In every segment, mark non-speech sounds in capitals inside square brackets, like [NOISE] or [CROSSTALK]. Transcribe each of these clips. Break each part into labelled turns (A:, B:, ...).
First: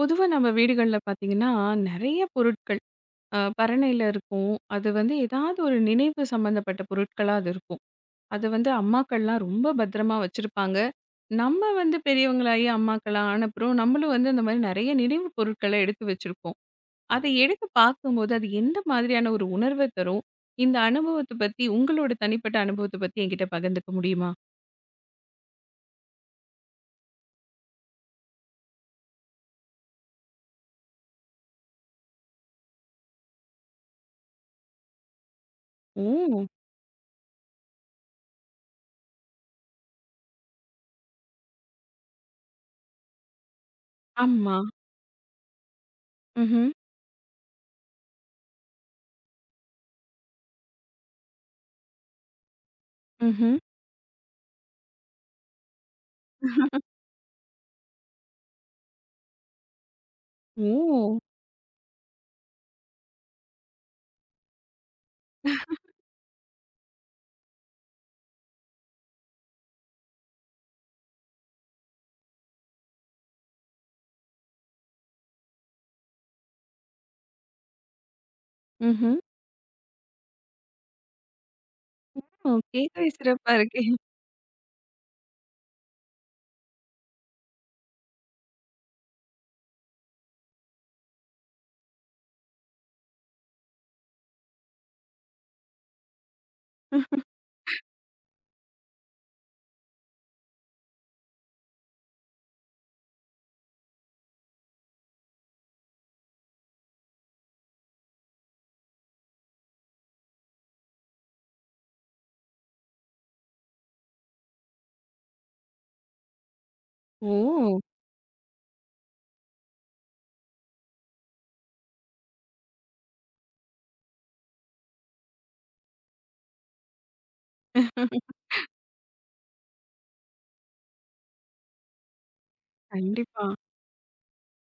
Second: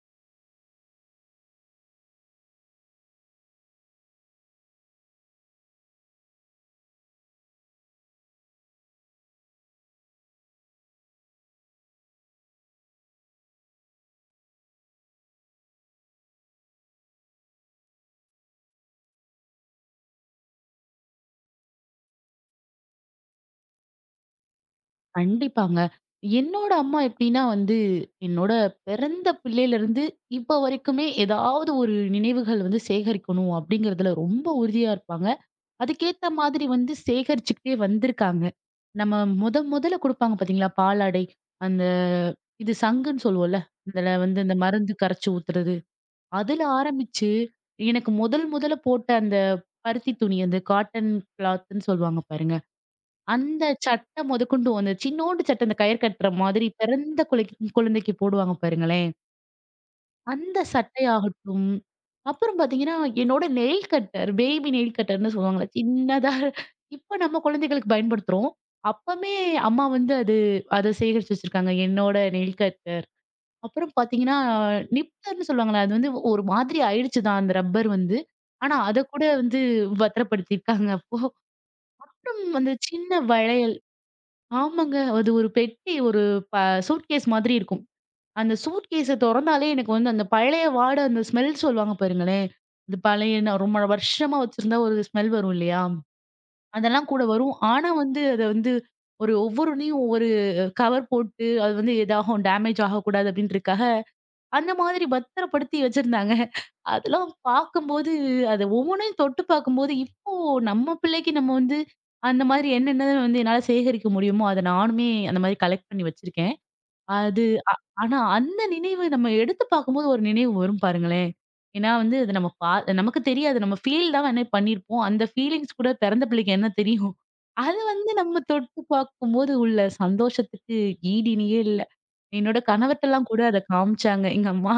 A: பொதுவா நம்ம வீடுகள்ல பார்த்தீங்கன்னா, நெறைய பொருட்கள் பரணையில இருக்கும். அது வந்து ஏதாவது ஒரு நினைவு சம்மந்தப்பட்ட பொருட்களா அது இருக்கும். அது வந்து அம்மாக்கள்லாம் ரொம்ப பத்திரமா வச்சிருப்பாங்க. நம்ம வந்து பெரியவங்களாகி அம்மாக்களா ஆனப்புறம், நம்மளும் வந்து அந்த மாரி நெறைய நினைவு பொருட்கள எடுத்து வச்சிருப்போம். அதை எடுத்து பார்க்கும்போது, அது எந்த மாதிரியான ஒரு உணர்வ தரும்? இந்த அனுபவத்த பத்தி உங்களோட தனிப்பட்ட அனுபவத்த பத்தி என்கிட்ட பகிர்ந்துக்க முடியுமா?
B: கண்டிப்பாங்க. என்னோட அம்மா எப்படின்னா வந்து, என்னோட பிறந்த பிள்ளையிலருந்து இப்ப வரைக்குமே ஏதாவது ஒரு நினைவுகள் வந்து சேகரிக்கணும் அப்படிங்கிறதுல ரொம்ப உறுதியா இருப்பாங்க. அதுக்கேத்த
A: ஓ!
B: மாதிரி வந்து சேகரிச்சுக்கிட்டே வந்திருக்காங்க. நம்ம முத முதல்ல குடுப்பாங்க பார்த்தீங்களா, பாலாடை. அந்த இது சங்குன்னு சொல்லுவோம்ல. இதுல வந்து இந்த
A: ஆமா.
B: மருந்து கரைச்சு ஊத்துறது. அதுல
A: ம்ஹ்ம்.
B: ஆரம்பிச்சு, எனக்கு முதல் முதல்ல போட்ட அந்த பருத்தி துணி, அந்த காட்டன் கிளாத்ன்னு சொல்லுவாங்க பாருங்க.
A: ம்ஹ்ம்.
B: அந்த சட்டை முதற்கொண்டு அந்த சின்னோண்டு சட்டை, இந்த கயிறு கட்டுற மாதிரி பிறந்த குழந்தைக்கு போடுவாங்க பாருங்களேன். அந்த
A: ஓ!
B: சட்டையாகட்டும், அப்புறம் பார்த்தீங்கன்னா, என்னோட நெயில் கட்டர், பேபி நெயில் கட்டர்ன்னு சொல்லுவாங்கல்ல, சின்னதா இப்ப நம்ம குழந்தைகளுக்கு பயன்படுத்துறோம். அப்பமே அம்மா வந்து அது அத சேகரிச்சு வச்சிருக்காங்க. என்னோட நெயில் கட்டர். அப்புறம் பார்த்தீங்கன்னா, நிப்பர்ன்னு சொல்லுவாங்கல்ல, அது வந்து ஒரு மாதிரி ஆயிடுச்சு தான் அந்த ரப்பர் வந்து. ஆனா, அத
A: ம்ஹ்ம்.
B: கூட வந்து பத்திரப்படுத்தியிருக்காங்க அப்போ. அப்புறம்
A: ஓ!
B: அந்த
A: கேட்கவே
B: சின்ன
A: சிறப்பா
B: வளையல்.
A: இருக்கே!
B: ஆமாங்க. அது ஒரு பெட்டி ஒரு ப சூட்கேஸ் மாதிரி இருக்கும். அந்த சூட்கேஸ தொறந்தாலே எனக்கு வந்து அந்த பழைய வாட அந்த ஸ்மெல் சொல்லுவாங்க பாருங்களேன். இந்த பழைய நான் ரொம்ப வருஷமா வச்சிருந்தா ஒரு ஸ்மெல் வரும் இல்லையா? அதெல்லாம் கூட வரும். ஆனா வந்து அத வந்து ஒரு ஒவ்வொருனையும் ஒவ்வொரு கவர் போட்டு அது வந்து எதாகும் டேமேஜ் ஆகக்கூடாது அப்டின்றதுக்காக, அந்த மாதிரி பத்திரப்படுத்தி வச்சிருந்தாங்க. அதெல்லாம் பார்க்கும்போது, அத ஒவ்வொன்னையும் தொட்டு பார்க்கும்போது, இப்போ நம்ம பிள்ளைக்கு நம்ம வந்து, அந்த மாதிரி என்னென்ன வந்து என்னால சேகரிக்க முடியுமோ, அத நானுமே அந்த மாதிரி கலெக்ட் பண்ணி வச்சிருக்கேன். அது அ
A: ஓ!
B: ஆனா அந்த நினைவு நம்ம எடுத்து பார்க்கும்போது ஒரு நினைவு வரும் பாருங்களேன். ஏன்னா வந்து அது நம்ம நமக்கு தெரியாது. நம்ம ஃபீல் தான் வேணா பண்ணியிருப்போம். அந்த ஃபீலிங்ஸ் கூட பிறந்த பிள்ளைக்கு என்ன தெரியும்? அது வந்து நம்ம தொட்டு பார்க்கும்போது உள்ள சந்தோஷத்துக்கு ஈடு இணையே இல்ல. என்னோட கணவர்ட்டலாம் கூட
A: கண்டிப்பா.
B: அத காமிச்சாங்க. எங்க அம்மா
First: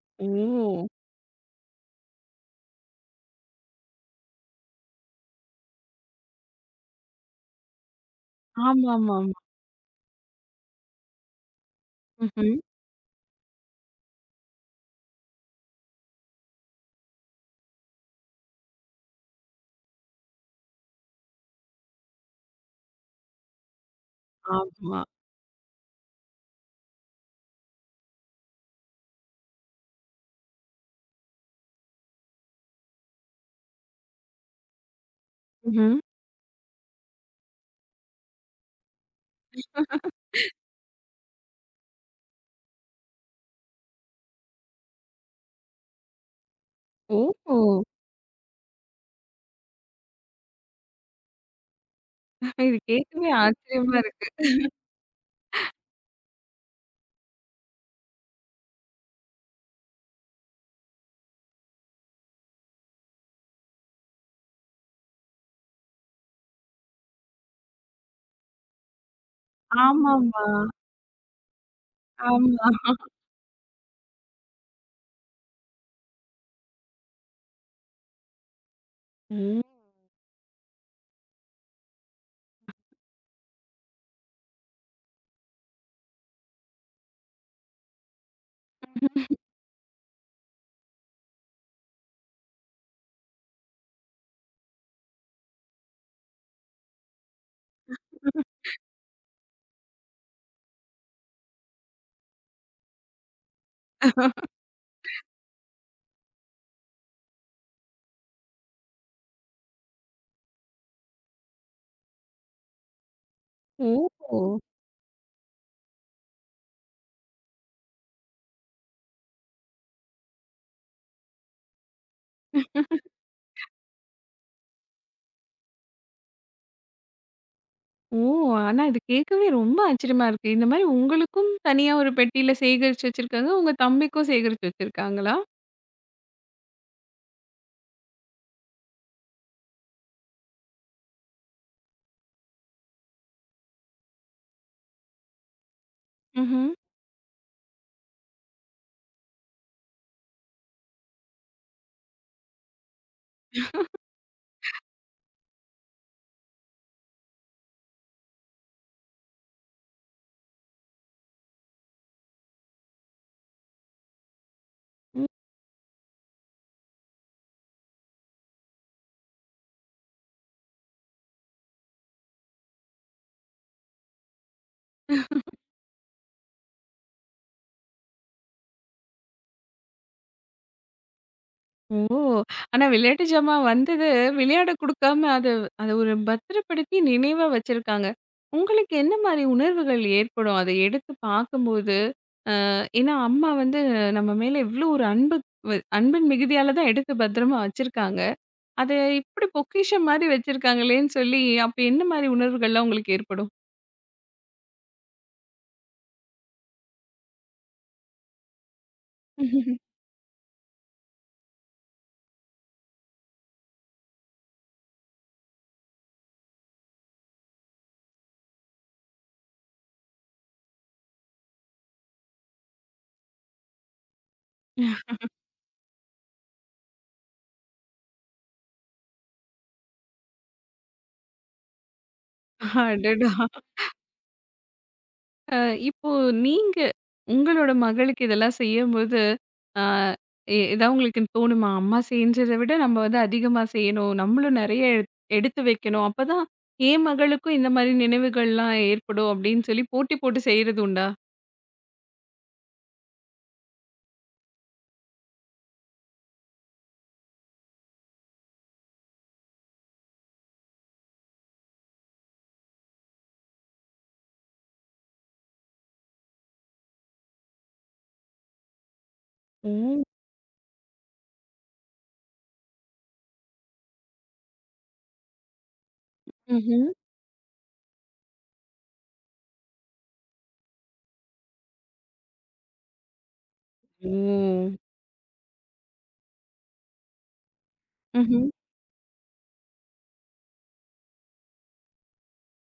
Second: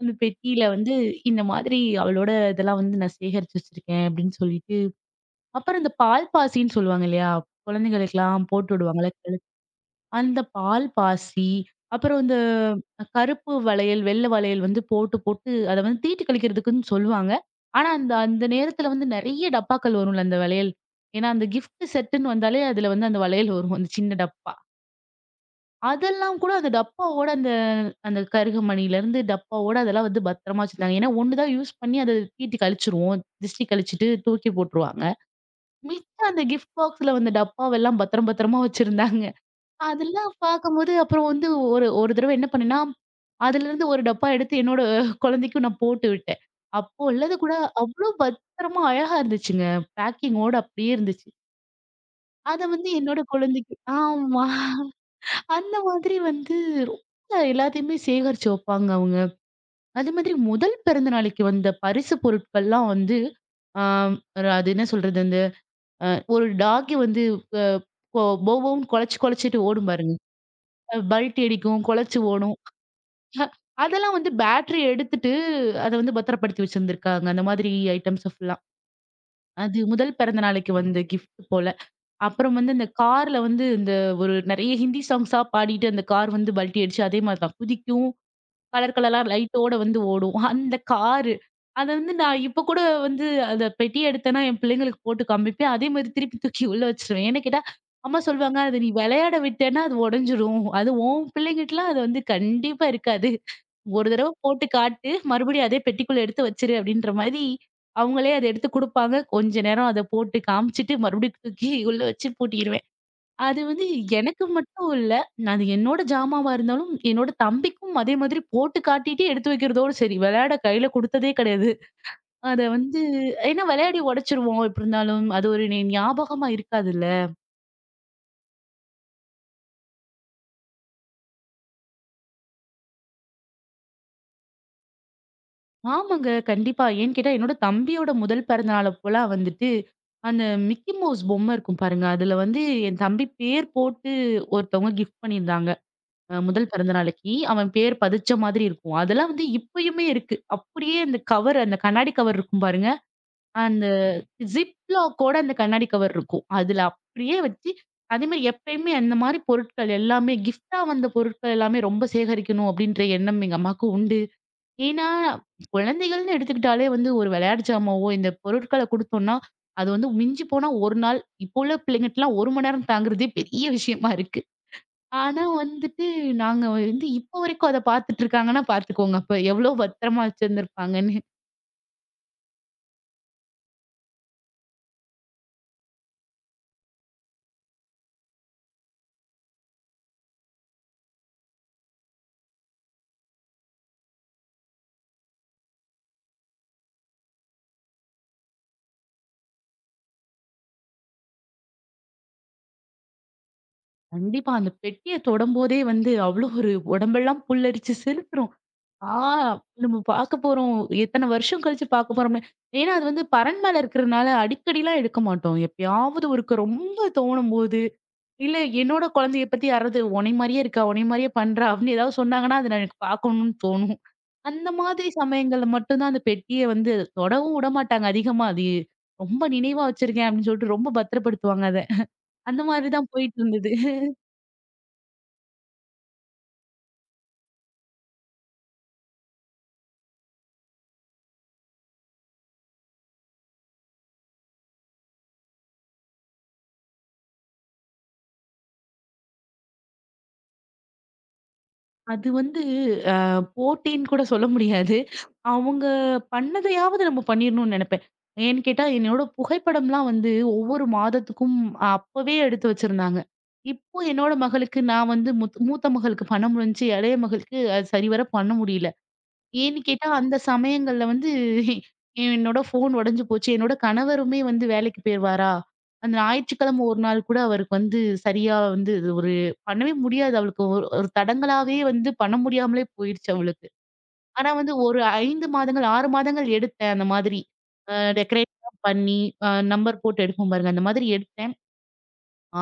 B: அந்த பெட்டியில
A: ஓ!
B: வந்து இந்த மாதிரி அவளோட இதெல்லாம் வந்து நான் சேகரிச்சு வச்சிருக்கேன் அப்படின்னு சொல்லிட்டு. அப்புறம் இந்த பால் பாசின்னு சொல்லுவாங்க இல்லையா? குழந்தைகளுக்கெல்லாம் போட்டு
A: ஆமாமாமா.
B: விடுவாங்கல்ல. அந்த பால் பாசி, அப்புறம் இந்த
A: ம்ஹ்ம்.
B: கருப்பு வளையல், வெள்ளை வளையல் வந்து போட்டு, போட்டு அத வந்து தீட்டு கழிக்கிறதுக்குன்னு சொல்லுவாங்க. ஆனா, அந்த அந்த நேரத்துல வந்து நெறைய டப்பாக்கள் வரும்ல அந்த வளையல். ஏன்னா, அந்த கிஃப்ட் செட்டுன்னு வந்தாலே அதுல வந்து அந்த வளையல் வரும். அந்த சின்ன டப்பா.
A: ஆமா.
B: அதெல்லாம் கூட அந்த டப்பாவோட அந்த அந்த கருகமணியிலருந்து டப்பாவோட அதெல்லாம் வந்து பத்திரமா வச்சிருந்தாங்க. ஏன்னா, 1 தான் யூஸ் பண்ணி அத தீட்டி கழிச்சுருவோம். திஷ்டி கழிச்சுட்டு தூக்கி போட்டுருவாங்க.
A: ம்ஹ்ம்.
B: மிச்சம் அந்த கிஃப்ட் பாக்ஸ்ல வந்த டப்பாவெல்லாம் பத்திரம், பத்திரமா வச்சிருந்தாங்க. அதெல்லாம் பார்க்கும்போது அப்புறம் வந்து ஒரு ஒரு தடவ என்ன பண்ணேன்னா, அதுலருந்து ஒரு டப்பா எடுத்து என்னோட குழந்தைக்கும் நான் போட்டு விட்டேன். அப்போ உள்ளது கூட
A: ஓஹோ!
B: அவ்ளோ பத்திரமா அழகா இருந்துச்சுங்க. பேக்கிங்கோட அப்படியே இருந்துச்சு. அத
A: இது
B: வந்து என்னோட
A: கேட்கவே
B: குழந்தைக்கு.
A: ஆச்சரியமா இருக்கு.
B: ஆமா. அந்த மாதிரி வந்து ரொம்ப எல்லாத்தையுமே சேகரிச்சு வைப்பாங்க அவங்க. அதே மாதிரி முதல் பிறந்த நாளைக்கு வந்த பரிசு பொருட்கள்லாம் வந்து, ஆ அது என்ன சொல்றது? அந்த அ ஒரு டாகி வந்து அ பொ பொ பொன்னு கொலைச்சு கொலைச்சிட்டு ஓடும் பாருங்க.
A: ஆமாமா.
B: பல்டி அடிக்கும், கொலைச்சு ஓடும்.
A: ஆமா.
B: அதெல்லாம் வந்து பேட்டரி எடுத்துட்டு, அத வந்து பத்திரப்படுத்தி வச்சிருந்திருக்காங்க. அந்த மாதிரி ஐட்டம்ஸ் ஃபுல்லா.
A: ம்.
B: அது முதல் பிறந்த நாளைக்கு வந்த கிஃப்ட் போல. அப்புறம் வந்து இந்த கார்ல வந்து இந்த ஒரு நெறைய ஹிந்தி சாங்ஸா பாடிட்டு அந்த கார் வந்து பல்டி அடிச்சு அதே மாரி தான் குதிக்கும். கலர் கலரா லைட்டோட வந்து ஓடும். [LAUGHS] அந்த காரு. அத வந்து நான் இப்ப கூட வந்து அத பெட்டி எடுத்தேன்னா, என் பிள்ளைங்களுக்கு போட்டு காமிப்பேன். அதே மாரி திருப்பி தூக்கி உள்ள வச்சுருவேன். ஏன்னு கேட்டா, அம்மா சொல்லுவாங்க, "அத நீ விளையாட விட்டேன்னா அது உடைஞ்சிரும். அது உன் பிள்ளைங்கட்டலாம் அது வந்து கண்டிப்பா இருக்காது." ஒரு தடவ போட்டு காட்டு, மறுபடியும் அதே பெட்டிக்குள்ள எடுத்து வச்சுரு அப்படின்ற மாரி, அவங்களே அத எடுத்து குடுப்பாங்க. கொஞ்ச நேரம் அத போட்டு காமிச்சுட்டு, மறுபடியும் தூக்கி உள்ள வச்சு பூட்டிருவேன். அது வந்து
A: ஓஹோ!
B: எனக்கு மட்டும் இல்ல, அது என்னோட ஜாமாவா இருந்தாலும், என்னோட தம்பிக்கும் அதே மாதிரி போட்டு காட்டிட்டு எடுத்து வைக்கிறதோடு சரி. விளையாட கையில குடுத்ததே கிடையாது. அத வந்து ஏன்னா விளையாடி உடைச்சுருவோம் எப்படி இருந்தாலும். அது ஒரு ஞாபகமா இருக்காதுல்ல.
A: ஓ! ஆனா இது கேட்கவே ரொம்ப ஆச்சரியமா இருக்கு. இந்த மாரி உங்களுக்கும் தனியா ஒரு பெட்டியில சேகரிச்சு வச்சிருக்காங்க. உங்க தம்பிக்கும் சேகரிச்சு வச்சிருக்காங்களா?
B: ஆமாங்க. கண்டிப்பா. ஏன்னு கேட்டா, என்னோட தம்பியோட முதல் பிறந்தநாள் அப்போலாம் வந்துட்டு, அந்த மிக்கி மவுஸ் பொம்மை இருக்கும் பாருங்க. அதுல வந்து என் தம்பி பேர் போட்டு ஒருத்தவங்க கிஃப்ட் பண்ணியிருந்தாங்க.
A: ம்ஹ்ம்.
B: முதல் பிறந்த நாளைக்கு. அவன் பேர் பதிச்ச மாதிரி இருக்கும். அதெல்லாம் வந்து இப்பயுமே இருக்கு. அப்படியே அந்த கவர் அந்த கண்ணாடி கவர் இருக்கும் பாருங்க. அந்த ஜிப்லாக்கோட அந்த கண்ணாடி கவர் இருக்கும். அதுல அப்படியே வச்சு அதேமாரி எப்பயுமே அந்த மாரி பொருட்கள் எல்லாமே கிஃப்ட்டா வந்த பொருட்கள் எல்லாமே ரொம்ப சேகரிக்கணும் அப்படின்ற எண்ணம் எங்க அம்மாவுக்கு உண்டு. ஏன்னா, குழந்தைகள்னு எடுத்துக்கிட்டாலே வந்து ஒரு விளையாட்டு ஜாமாவோ, இந்த பொருட்கள குடுத்தோம்னா, அது வந்து மிஞ்சி போனா 1 நாள். இப்போ உள்ள பிள்ளைங்கட்டலாம் 1 மணி நேரம் தாங்குறதே பெரிய விஷயமா இருக்கு. ஆனா வந்துட்டு, நாங்க வந்து இப்போ வரைக்கும் அத பார்த்துட்டு இருக்காங்கன்னா பார்த்துக்கோங்க. அப்ப எவ்ளோ பத்திரமா வச்சிருந்திருப்பாங்கன்னு.
A: ஓ! ஆனா விளையாட்டு ஜாமான் வந்தது விளையாட குடுக்காம அத அத ஒரு பத்திரப்படுத்தி நினைவா வச்சிருக்காங்க. உங்களுக்கு என்ன மாரி உணர்வுகள் ஏற்படும்? அத எடுத்து பார்க்கும்போது, ஏன்னா அம்மா வந்து நம்ம மேல இவ்ளோ ஒரு அன்பு வ அன்பின் மிகுதியால தான் எடுத்து பத்திரமா வச்சிருக்காங்க. அத இப்டி பொக்கிஷம் மாரி வச்சிருக்காங்களேன்னு சொல்லி, அப்ப என்ன மாரி உணர்வுகள்லாம் உங்களுக்கு ஏற்படும்?
B: கண்டிப்பா அந்த பெட்டிய தொடும்போதே வந்து அவ்ளோ ஒரு உடம்பெல்லாம் புல்லரிச்சு சிலுத்துரும். ஆ!
A: [LAUGHS]
B: நம்ம பார்க்க போறோம். எத்தன வருஷம் கழிச்சு பார்க்க போறோம்னு. ஏன்னா, அது வந்து பரண் மேல இருக்கிறனால அடிக்கடிலாம் எடுக்க மாட்டோம். எப்பயாவது ஒருக்க ரொம்ப தோணும்போது இல்ல என்னோட குழந்தைய பத்தி யாராவது உன்னை மாரியே இருக்கா, உன்னை மாரியே பண்றா அப்படின்னு ஏதாவது சொன்னாங்கன்னா, அது எனக்கு பார்க்கணும்னு தோணும். அந்த மாதிரி சமயங்கள்ல மட்டும் தான் அந்த பெட்டிய வந்து தொடவும் விடமாட்டாங்க அதிகமா. அது ரொம்ப நினைவா வச்சிருக்கேன் அப்படின்னு சொல்லிட்டு ரொம்ப பத்திரப்படுத்துவாங்க அத. அந்த மாதிரி தான்
A: அடடா!
B: போயிட்டு இருந்தது.
A: அ இப்போ நீங்க உங்களோட மகளுக்கு இதெல்லாம் செய்யும்போது, அ எ ஏதாவது உங்களுக்கு தோணுமா? அம்மா செஞ்சத விட நம்ம வந்து அதிகமா செய்யணும். நம்மளும் நெறைய எடுத்து வைக்கணும். அப்பதான் என் மகளுக்கும் இந்த மாரி நினைவுகள்லாம் ஏற்படும் அப்படின்னு சொல்லி போட்டி போட்டு செய்றது உண்டா?
B: அது வந்து அ போட்டின்னு கூட சொல்ல முடியாது. அவங்க பண்ணதையாவது நம்ம பண்ணிரணும்னு நெனப்பேன். ஏன்னு கேட்டா, என்னோட புகைப்படம்லாம் வந்து ஒவ்வொரு மாதத்துக்கும் அப்பவே எடுத்து வச்சிருந்தாங்க. இப்போ என்னோட மகளுக்கு நான் வந்து மூத்த மகளுக்கு பண்ண முடிஞ்சுச்சு. இளைய மகளுக்கு அது சரிவர பண்ண முடியல.
A: ஓ!
B: ஏன்னு கேட்டா, அந்த சமயங்கள்ல வந்து என்னோட ஃபோன் உடைஞ்சு போச்சு. என்னோட கணவருமே வந்து வேலைக்கு போயிருவாரா, அந்த ஞாயிற்றுக்கிழமை
A: ம்ஹ்ம்.
B: ஒரு நாள் கூட அவருக்கு வந்து சரியா வந்து இது ஒரு பண்ணவே முடியாது. அவளுக்கு ஒரு ஒரு தடங்கலாவே வந்து பண்ண முடியாமலே போயிருச்சு அவளுக்கு. ஆனா
A: ஓ!
B: வந்து ஒரு 5 மாதங்கள், 6 மாதங்கள் எடுத்தேன் அந்த மாதிரி.
A: ம்ஹ்ம்.
B: டெக்கரேட்லாம் பண்ணி, நம்பர் போட்டு எடுப்போம் பாருங்க, அந்த மாதிரி எடுத்தேன்.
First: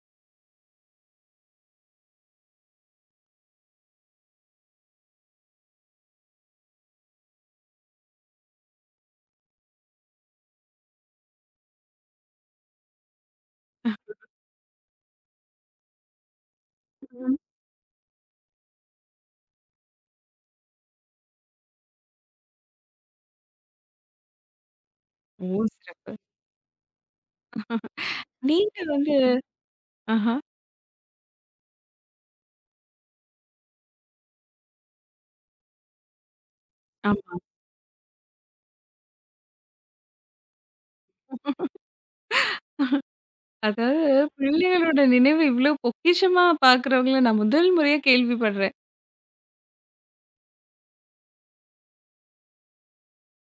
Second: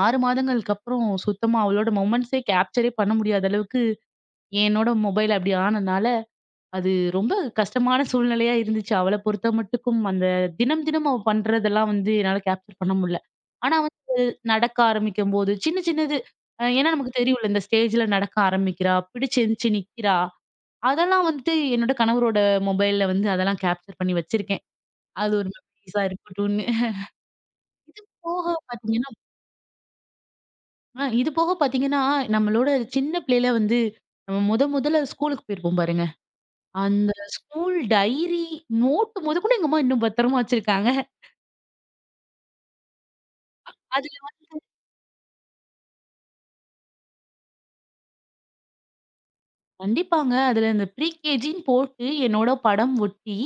B: 6 மாதங்களுக்கு அப்புறம் சுத்தமா அவளோட மொமெண்ட்ஸே கேப்சரே பண்ண முடியாத அளவுக்கு என்னோட மொபைல் அப்படி ஆனனால அது ரொம்ப கஷ்டமான சூழ்நிலையா இருந்துச்சு. அவள பொறுத்த மட்டுக்கும் அந்த தினம், தினம் அவ பண்றதெல்லாம் வந்து என்னால கேப்சர் பண்ண முடியல. ஆனா வந்து நடக்க ஆரம்பிக்கும்போது சின்ன சின்னது ஏன்னா நமக்கு
A: ம்.
B: தெரியும்ல இந்த ஸ்டேஜ்ல நடக்க ஆரம்பிக்கிறா, பிடிச்சு எந்திச்சு நிக்கிறா. அதெல்லாம் வந்துட்டு என்னோட கணவரோட மொபைல்ல வந்து அதெல்லாம் கேப்சர் பண்ணி வச்சிருக்கேன். அது
A: ஓ!
B: ஒரு மெமரீஸா
A: சிறப்பு.
B: இருக்கட்டும்ன்னு. இது போக
A: நீங்க
B: பார்த்தீங்கன்னா
A: வந்து ஆஹா.
B: அ இது போக பார்த்தீங்கன்னா, நம்மளோட சின்ன பிள்ளையில வந்து நம்ம முத முதல்ல ஸ்கூலுக்கு போயிருப்போம் பாருங்க. அந்த
A: ஆமா.
B: ஸ்கூல் டைரி, நோட்டு மொதக்கொண்டு எங்க அம்மா இன்னும் பத்திரமா வச்சிருக்காங்க.
A: அதாவது
B: அதுல
A: பிள்ளைகளோட நினைவு இவ்ளோ பொக்கிஷமா பார்க்குறவங்கள நான் முதல் முறையா கேள்விப்படுறேன்.
B: கண்டிப்பாங்க. அதுல இந்த ப்ரீகேஜின்னு போட்டு என்னோட படம் ஒட்டி,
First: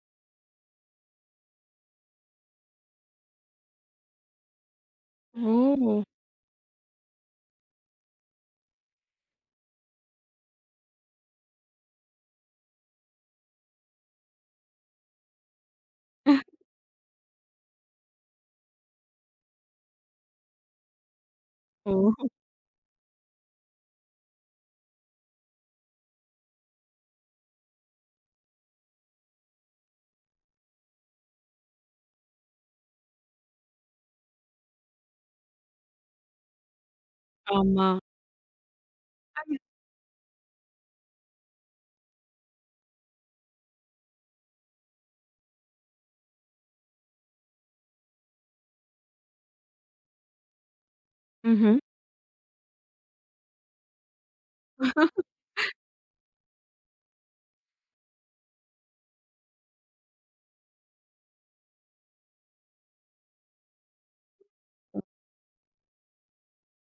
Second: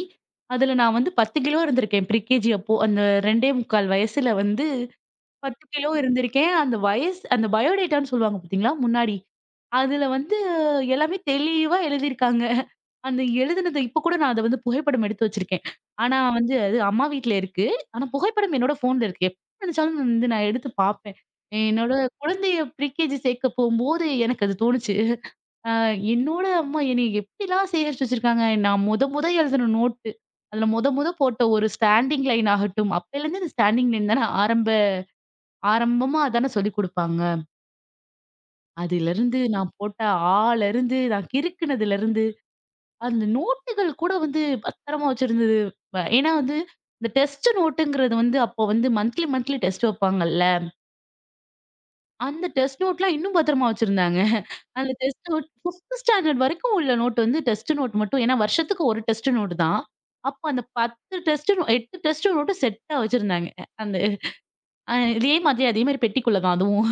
B: அதுல நான் வந்து 10 கிலோ இருந்திருக்கேன். ப்ரீகேஜி அப்போ. அந்த 2 1/4 வயசுல வந்து 10 கிலோ
A: ஓ!
B: இருந்திருக்கேன். அந்த வயசு அந்த பயோடேட்டான்னு சொல்லுவாங்க பார்த்தீங்களா? முன்னாடி. அதுல வந்து எல்லாமே தெளிவா எழுதியிருக்காங்க. அந்த எழுதுனது இப்ப கூட நான் அத வந்து புகைப்படம் எடுத்து வச்சிருக்கேன். ஆனா வந்து அது அம்மா வீட்ல இருக்கு. ஆனா புகைப்படம் என்னோட ஃபோன்ல இருக்கு. எப்ப நெனச்சாலும் வந்து நான் எடுத்து பாப்பேன். என்னோட
A: ஓ!
B: குழந்தைய ப்ரீகேஜி சேர்க்க போம்போது எனக்கு அது தோணுச்சு. அ என்னோட அம்மா என்னைய எப்படிலாம் சேகரிச்சு வச்சிருக்காங்க. நான் மொத மொத எழுதுன நோட்டு. அதுல மொத மொத போட்ட ஒரு ஸ்டாண்டிங் லைன் ஆகட்டும். அப்பைலருந்து இந்த ஸ்டாண்டிங் லைன் தானே ஆரம்பமா அதானே சொல்லிக் குடுப்பாங்க.
A: ஆமா.
B: அதிலிருந்து நான் போட்ட ஆலருந்து நான் கிறுக்குனதுலருந்து அந்த நோட்டுகள் கூட வந்து பத்திரமா வச்சிருந்தது. ஏன்னா வந்து, இந்த டெஸ்ட் நோட்டுங்கிறது வந்து அப்போ வந்து மந்த்லி மந்த்லி டெஸ்ட் வைப்பாங்கல்ல.
A: ம்ஹ்ம்.
B: அந்த டெஸ்ட் நோட்லாம் இன்னும் பத்திரமா வச்சிருந்தாங்க. அந்த டெஸ்ட் நோட் 5த் ஸ்டாண்டர்ட் வரைக்கும் உள்ள நோட் வந்து டெஸ்ட் நோட் மட்டும். ஏன்னா வருஷத்துக்கு ஒரு டெஸ்ட் நோட்டு தான். அப்போ அந்த 10 டெஸ்ட், 8 டெஸ்ட் நோட்டு செட்டா வச்சிருந்தாங்க. அந்த இதே மாதிரி அதே மாதிரி பெட்டிக்குள்ள தான் அதுவும்.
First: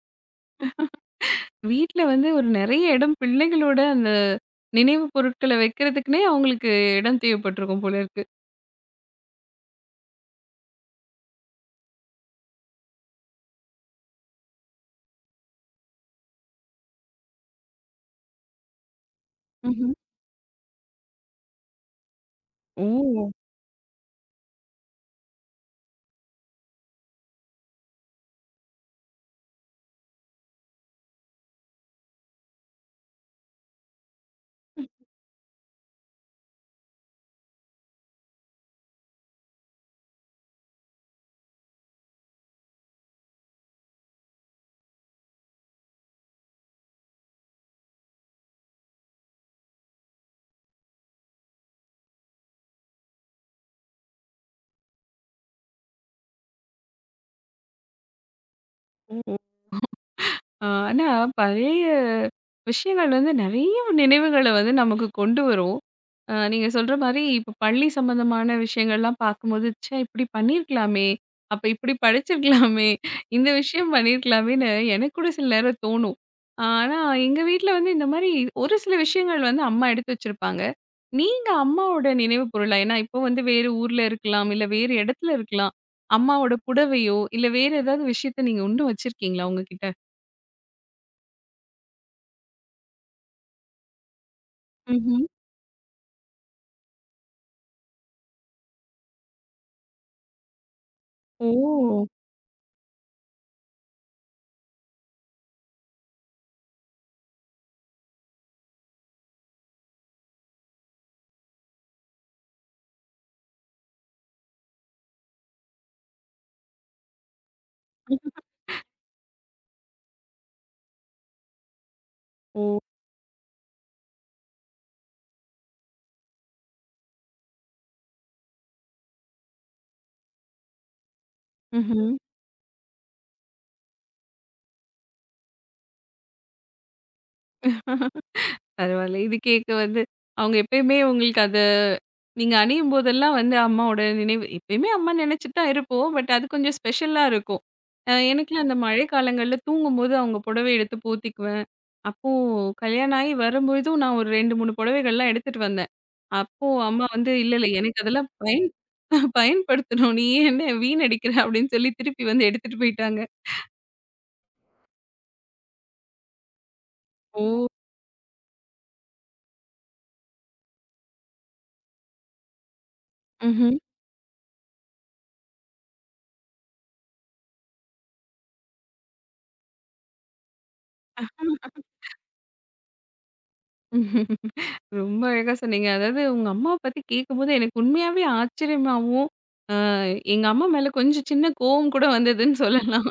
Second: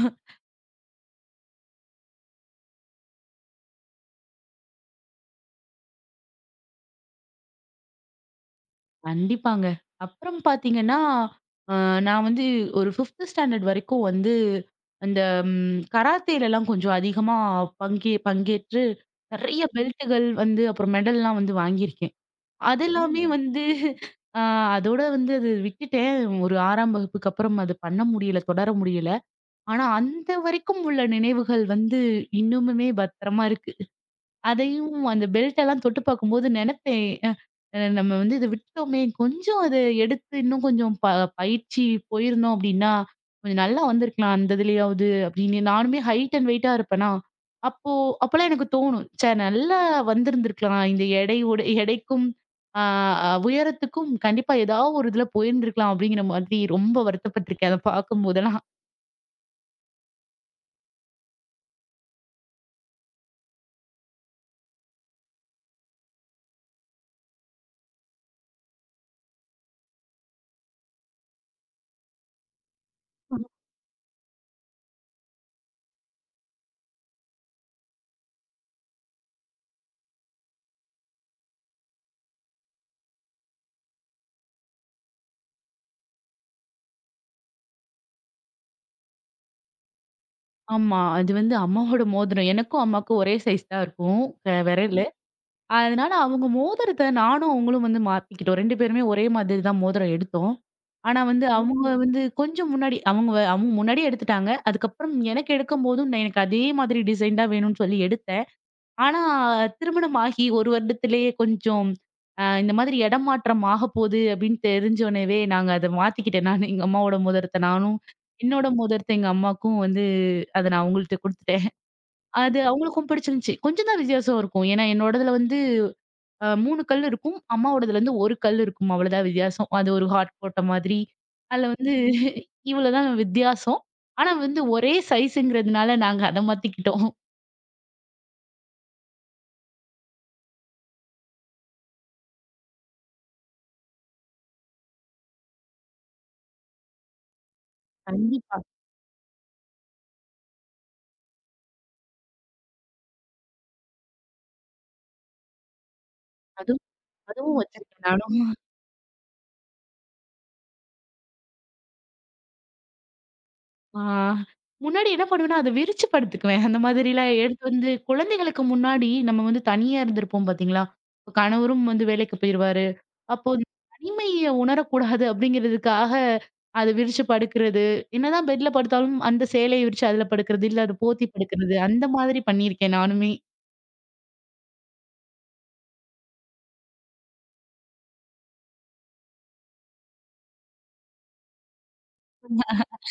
A: வீட்ல வந்து ஒரு நெறைய இடம் பிள்ளைகளோட அந்த நினைவு பொருட்கள வைக்கிறதுக்குன்னே அவங்களுக்கு இடம் தேவைப்பட்டுருக்கும் போல இருக்கு.
B: கண்டிப்பாங்க. அப்புறம் பாத்தீங்கன்னா, அ நான் வந்து ஒரு 5த் ஸ்டாண்டர்ட் வரைக்கும் வந்து அந்த கராத்தேலலாம் கொஞ்சம் அதிகமா பங்கேற்று நெறைய
A: ம்ஹ்ம்.
B: பெல்ட்டுகள் வந்து அப்புறம் மெடல்லாம் வந்து வாங்கியிருக்கேன். அதெல்லாமே
A: ஓ!
B: ம். வந்து அ அதோட வந்து அது விட்டுட்டேன். ஒரு 6ஆம் வகுப்புக்கு அப்புறம் அது பண்ண முடியல, தொடர முடியல. ஆனா அந்த வரைக்கும் உள்ள நினைவுகள் வந்து இன்னமுமே பத்திரமா இருக்கு. அதையும் அந்த பெல்ட் எல்லாம் தொட்டு பார்க்கும்போது நெனப்பேன், அ அ நம்ம வந்து இத விட்டோமே! கொஞ்சம் அத எடுத்து இன்னும் கொஞ்சம் பயிற்சி போயிருந்தோம் அப்டின்னா, கொஞ்சம் நல்லா வந்திருக்கலாம் அந்த இதுலயாவது அப்டின்னு நானுமே ஹைட் அண்ட் வெயிட்டா இருப்பேனா, அப்போ அப்பலாம் எனக்கு தோணும். ச்சே! நல்லா வந்திருந்திருக்கலாம். இந்த எடையோட எடைக்கும் ஆ அ உயரத்துக்கும் கண்டிப்பா ஏதாவது ஒரு இதுல போயிருந்திருக்கலாம் அப்டிங்கிற மாதிரி ரொம்ப வருத்தப்பட்டுருக்கேன். அத பார்க்கும்போதெல்லாம்.
A: ஓ! ஆ, ஆனா பழைய விஷயங்கள் வந்து நெறைய நினைவுகள வந்து நமக்கு கொண்டு வரும். நீங்க சொல்ற மாரி இப்ப பள்ளி சம்மந்தமான விஷயங்கள்லாம் பார்க்கும்போது, ச்சே! இப்படி பண்ணியிருக்கலாமே! அப்ப இப்படி படிச்சிருக்கலாமே! இந்த விஷயம் பண்ணியிருக்கலாமேன்னு எனக்கு கூட சில நேரம் தோணும். ஆ, ஆனா எங்க வீட்ல வந்து இந்த மாரி ஒரு சில விஷயங்கள் வந்து அம்மா எடுத்து வச்சிருப்பாங்க. நீங்க அம்மாவோட நினைவு பொருளா? ஏன்னா இப்போ வந்து வேறு ஊர்ல இருக்கலாம், இல்ல வேறு இடத்துல இருக்கலாம். அம்மாவோட புடவையோ, இல்ல வேற ஏதாவது விஷயத்த நீங்க இன்னும் வச்சிருக்கீங்களா உங்ககிட்ட?
B: ஆமா. அது வந்து அம்மாவோட மோதிரம். எனக்கும் அம்மாவுக்கும் ஒரே சைஸ் தான் இருக்கும். விரல் அதனால அவங்க மோதிரத்த நானும் அவங்களும் வந்து மாத்திக்கிட்டோம். 2 பேருமே ஒரே மாதிரி தான் மோதிரம் எடுத்தோம். ஆனா வந்து அவங்க ஓ!
A: ஓ!
B: வந்து கொஞ்சம் முன்னாடி அவங்க முன்னாடியே எடுத்துட்டாங்க. அதுக்கப்புறம் எனக்கு எடுக்கும்போதும் நான் எனக்கு அதே மாதிரி டிசைன் தான் வேணும்னு சொல்லி எடுத்தேன். ஆனா திருமணம் ஆகி 1 வருடத்திலேயே கொஞ்சம் இந்த மாதிரி இடமாற்றம் ஆகப்போது அப்படின்னு தெரிஞ்சோனவே நாங்க அத மாத்திக்கிட்டேன். நானு எங்க அம்மாவோட மோதிரத்த நானும், என்னோட மோதிரத்த எங்க அம்மாக்கும் வந்து அத நான் அவங்கள்ட்ட குடுத்துட்டேன். அது
A: ஓ!
B: அவங்களுக்கும் பிடிச்சிருந்துச்சு. கொஞ்சம் தான் வித்தியாசம் இருக்கும். ஏன்னா என்னோடதுல வந்து 3 கல் இருக்கும். அம்மாவோடதுலருந்து 1 கல் இருக்கும். அவ்வளோதான் வித்தியாசம். அது ஒரு ஹாட் போட்ட மாதிரி. அதுல வந்து
A: ம்ஹ்ம்.
B: இவ்வளோதான் வித்தியாசம். ஆனா வந்து ஒரே சைஸ்ங்கிறதுனால நாங்க அத மாத்திக்கிட்டோம்.
A: பரவால்ல. இது கேட்க வந்து அவங்க எப்பயுமே உங்களுக்கு அது நீங்க அணியும்போதெல்லாம் வந்து அம்மாவோட நினைவு எப்பயுமே அம்மா நினைச்சுட்டு தான் இருப்போம். பட் அது கொஞ்சம் ஸ்பெஷலா இருக்கும்.
B: கண்டிப்பா.
A: எனக்குலாம் அந்த மழை காலங்கள்ல தூங்கும்போது அவங்க புடவ எடுத்து போத்திக்குவேன். அப்போ கல்யாணம் ஆகி வரும்பொழுதும் நான் ஒரு 2, 3 புடவைகள்லாம் எடுத்துட்டு வந்தேன். அப்போ
B: அதுவும்
A: அம்மா வந்து "இல்ல,
B: அதுவும்
A: இல்ல எனக்கு
B: வச்சிருக்கேன்
A: அதெல்லாம்
B: நானும்.
A: பயன் பயன்படுத்தணும். நீ என்ன வீணடிக்கிற" அப்படின்னு சொல்லி திருப்பி வந்து எடுத்துட்டு போயிட்டாங்க.
B: ஆ முன்னாடி என்ன பண்ணுவேன்னா, அத விரிச்சு படுத்துக்குவேன். அந்த மாதிரிலாம்
A: ஓ!
B: எடுத்து வந்து குழந்தைகளுக்கு முன்னாடி நம்ம வந்து தனியா இருந்திருப்போம் பாத்தீங்களா? இப்ப கணவரும் வந்து வேலைக்கு போயிருவாரு. அப்போ இந்த தனிமைய உணரக்கூடாது அப்படிங்கிறதுக்காக, அத விரிச்சு படுக்கிறது, என்னதான் பெட்ல படுத்தாலும் அந்த சேலைய விரிச்சு அதுல படுக்கிறது, இல்ல அத போத்தி படுக்கிறது,
A: ம்ஹ்ம்.
B: அந்த மாதிரி பண்ணியிருக்கேன் நானுமே.
A: ரொம்ப அழகா சொன்னீங்க. அதாவது உங்க அம்மாவ பத்தி கேட்கும்போது எனக்கு உண்மையாவே ஆச்சரியமாவும், அ எங்க அம்மா மேல கொஞ்சம் சின்ன கோவம் கூட வந்ததுன்னு சொல்லலாம்.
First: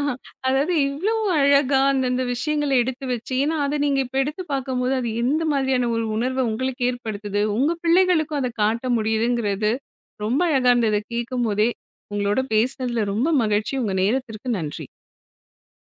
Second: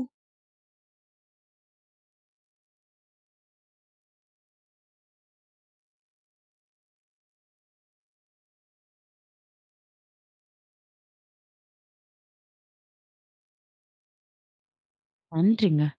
A: ஆஹ் அதாவது இவ்ளோ அழகா அந்தந்த விஷயங்கள எடுத்து வச்சு ஏன்னா அத நீங்க இப்ப எடுத்து பார்க்கும்போது, அது எந்த மாதிரியான ஒரு உணர்வ உங்களுக்கு ஏற்படுத்துது? உங்க பிள்ளைகளுக்கும் அத காட்ட முடியுதுங்கிறது ரொம்ப அழகா இருந்தது கேட்கும்போதே. உங்களோட பேசினதுல ரொம்ப மகிழ்ச்சி. உங்க நேரத்திற்கு நன்றி.
B: நன்றிங்க.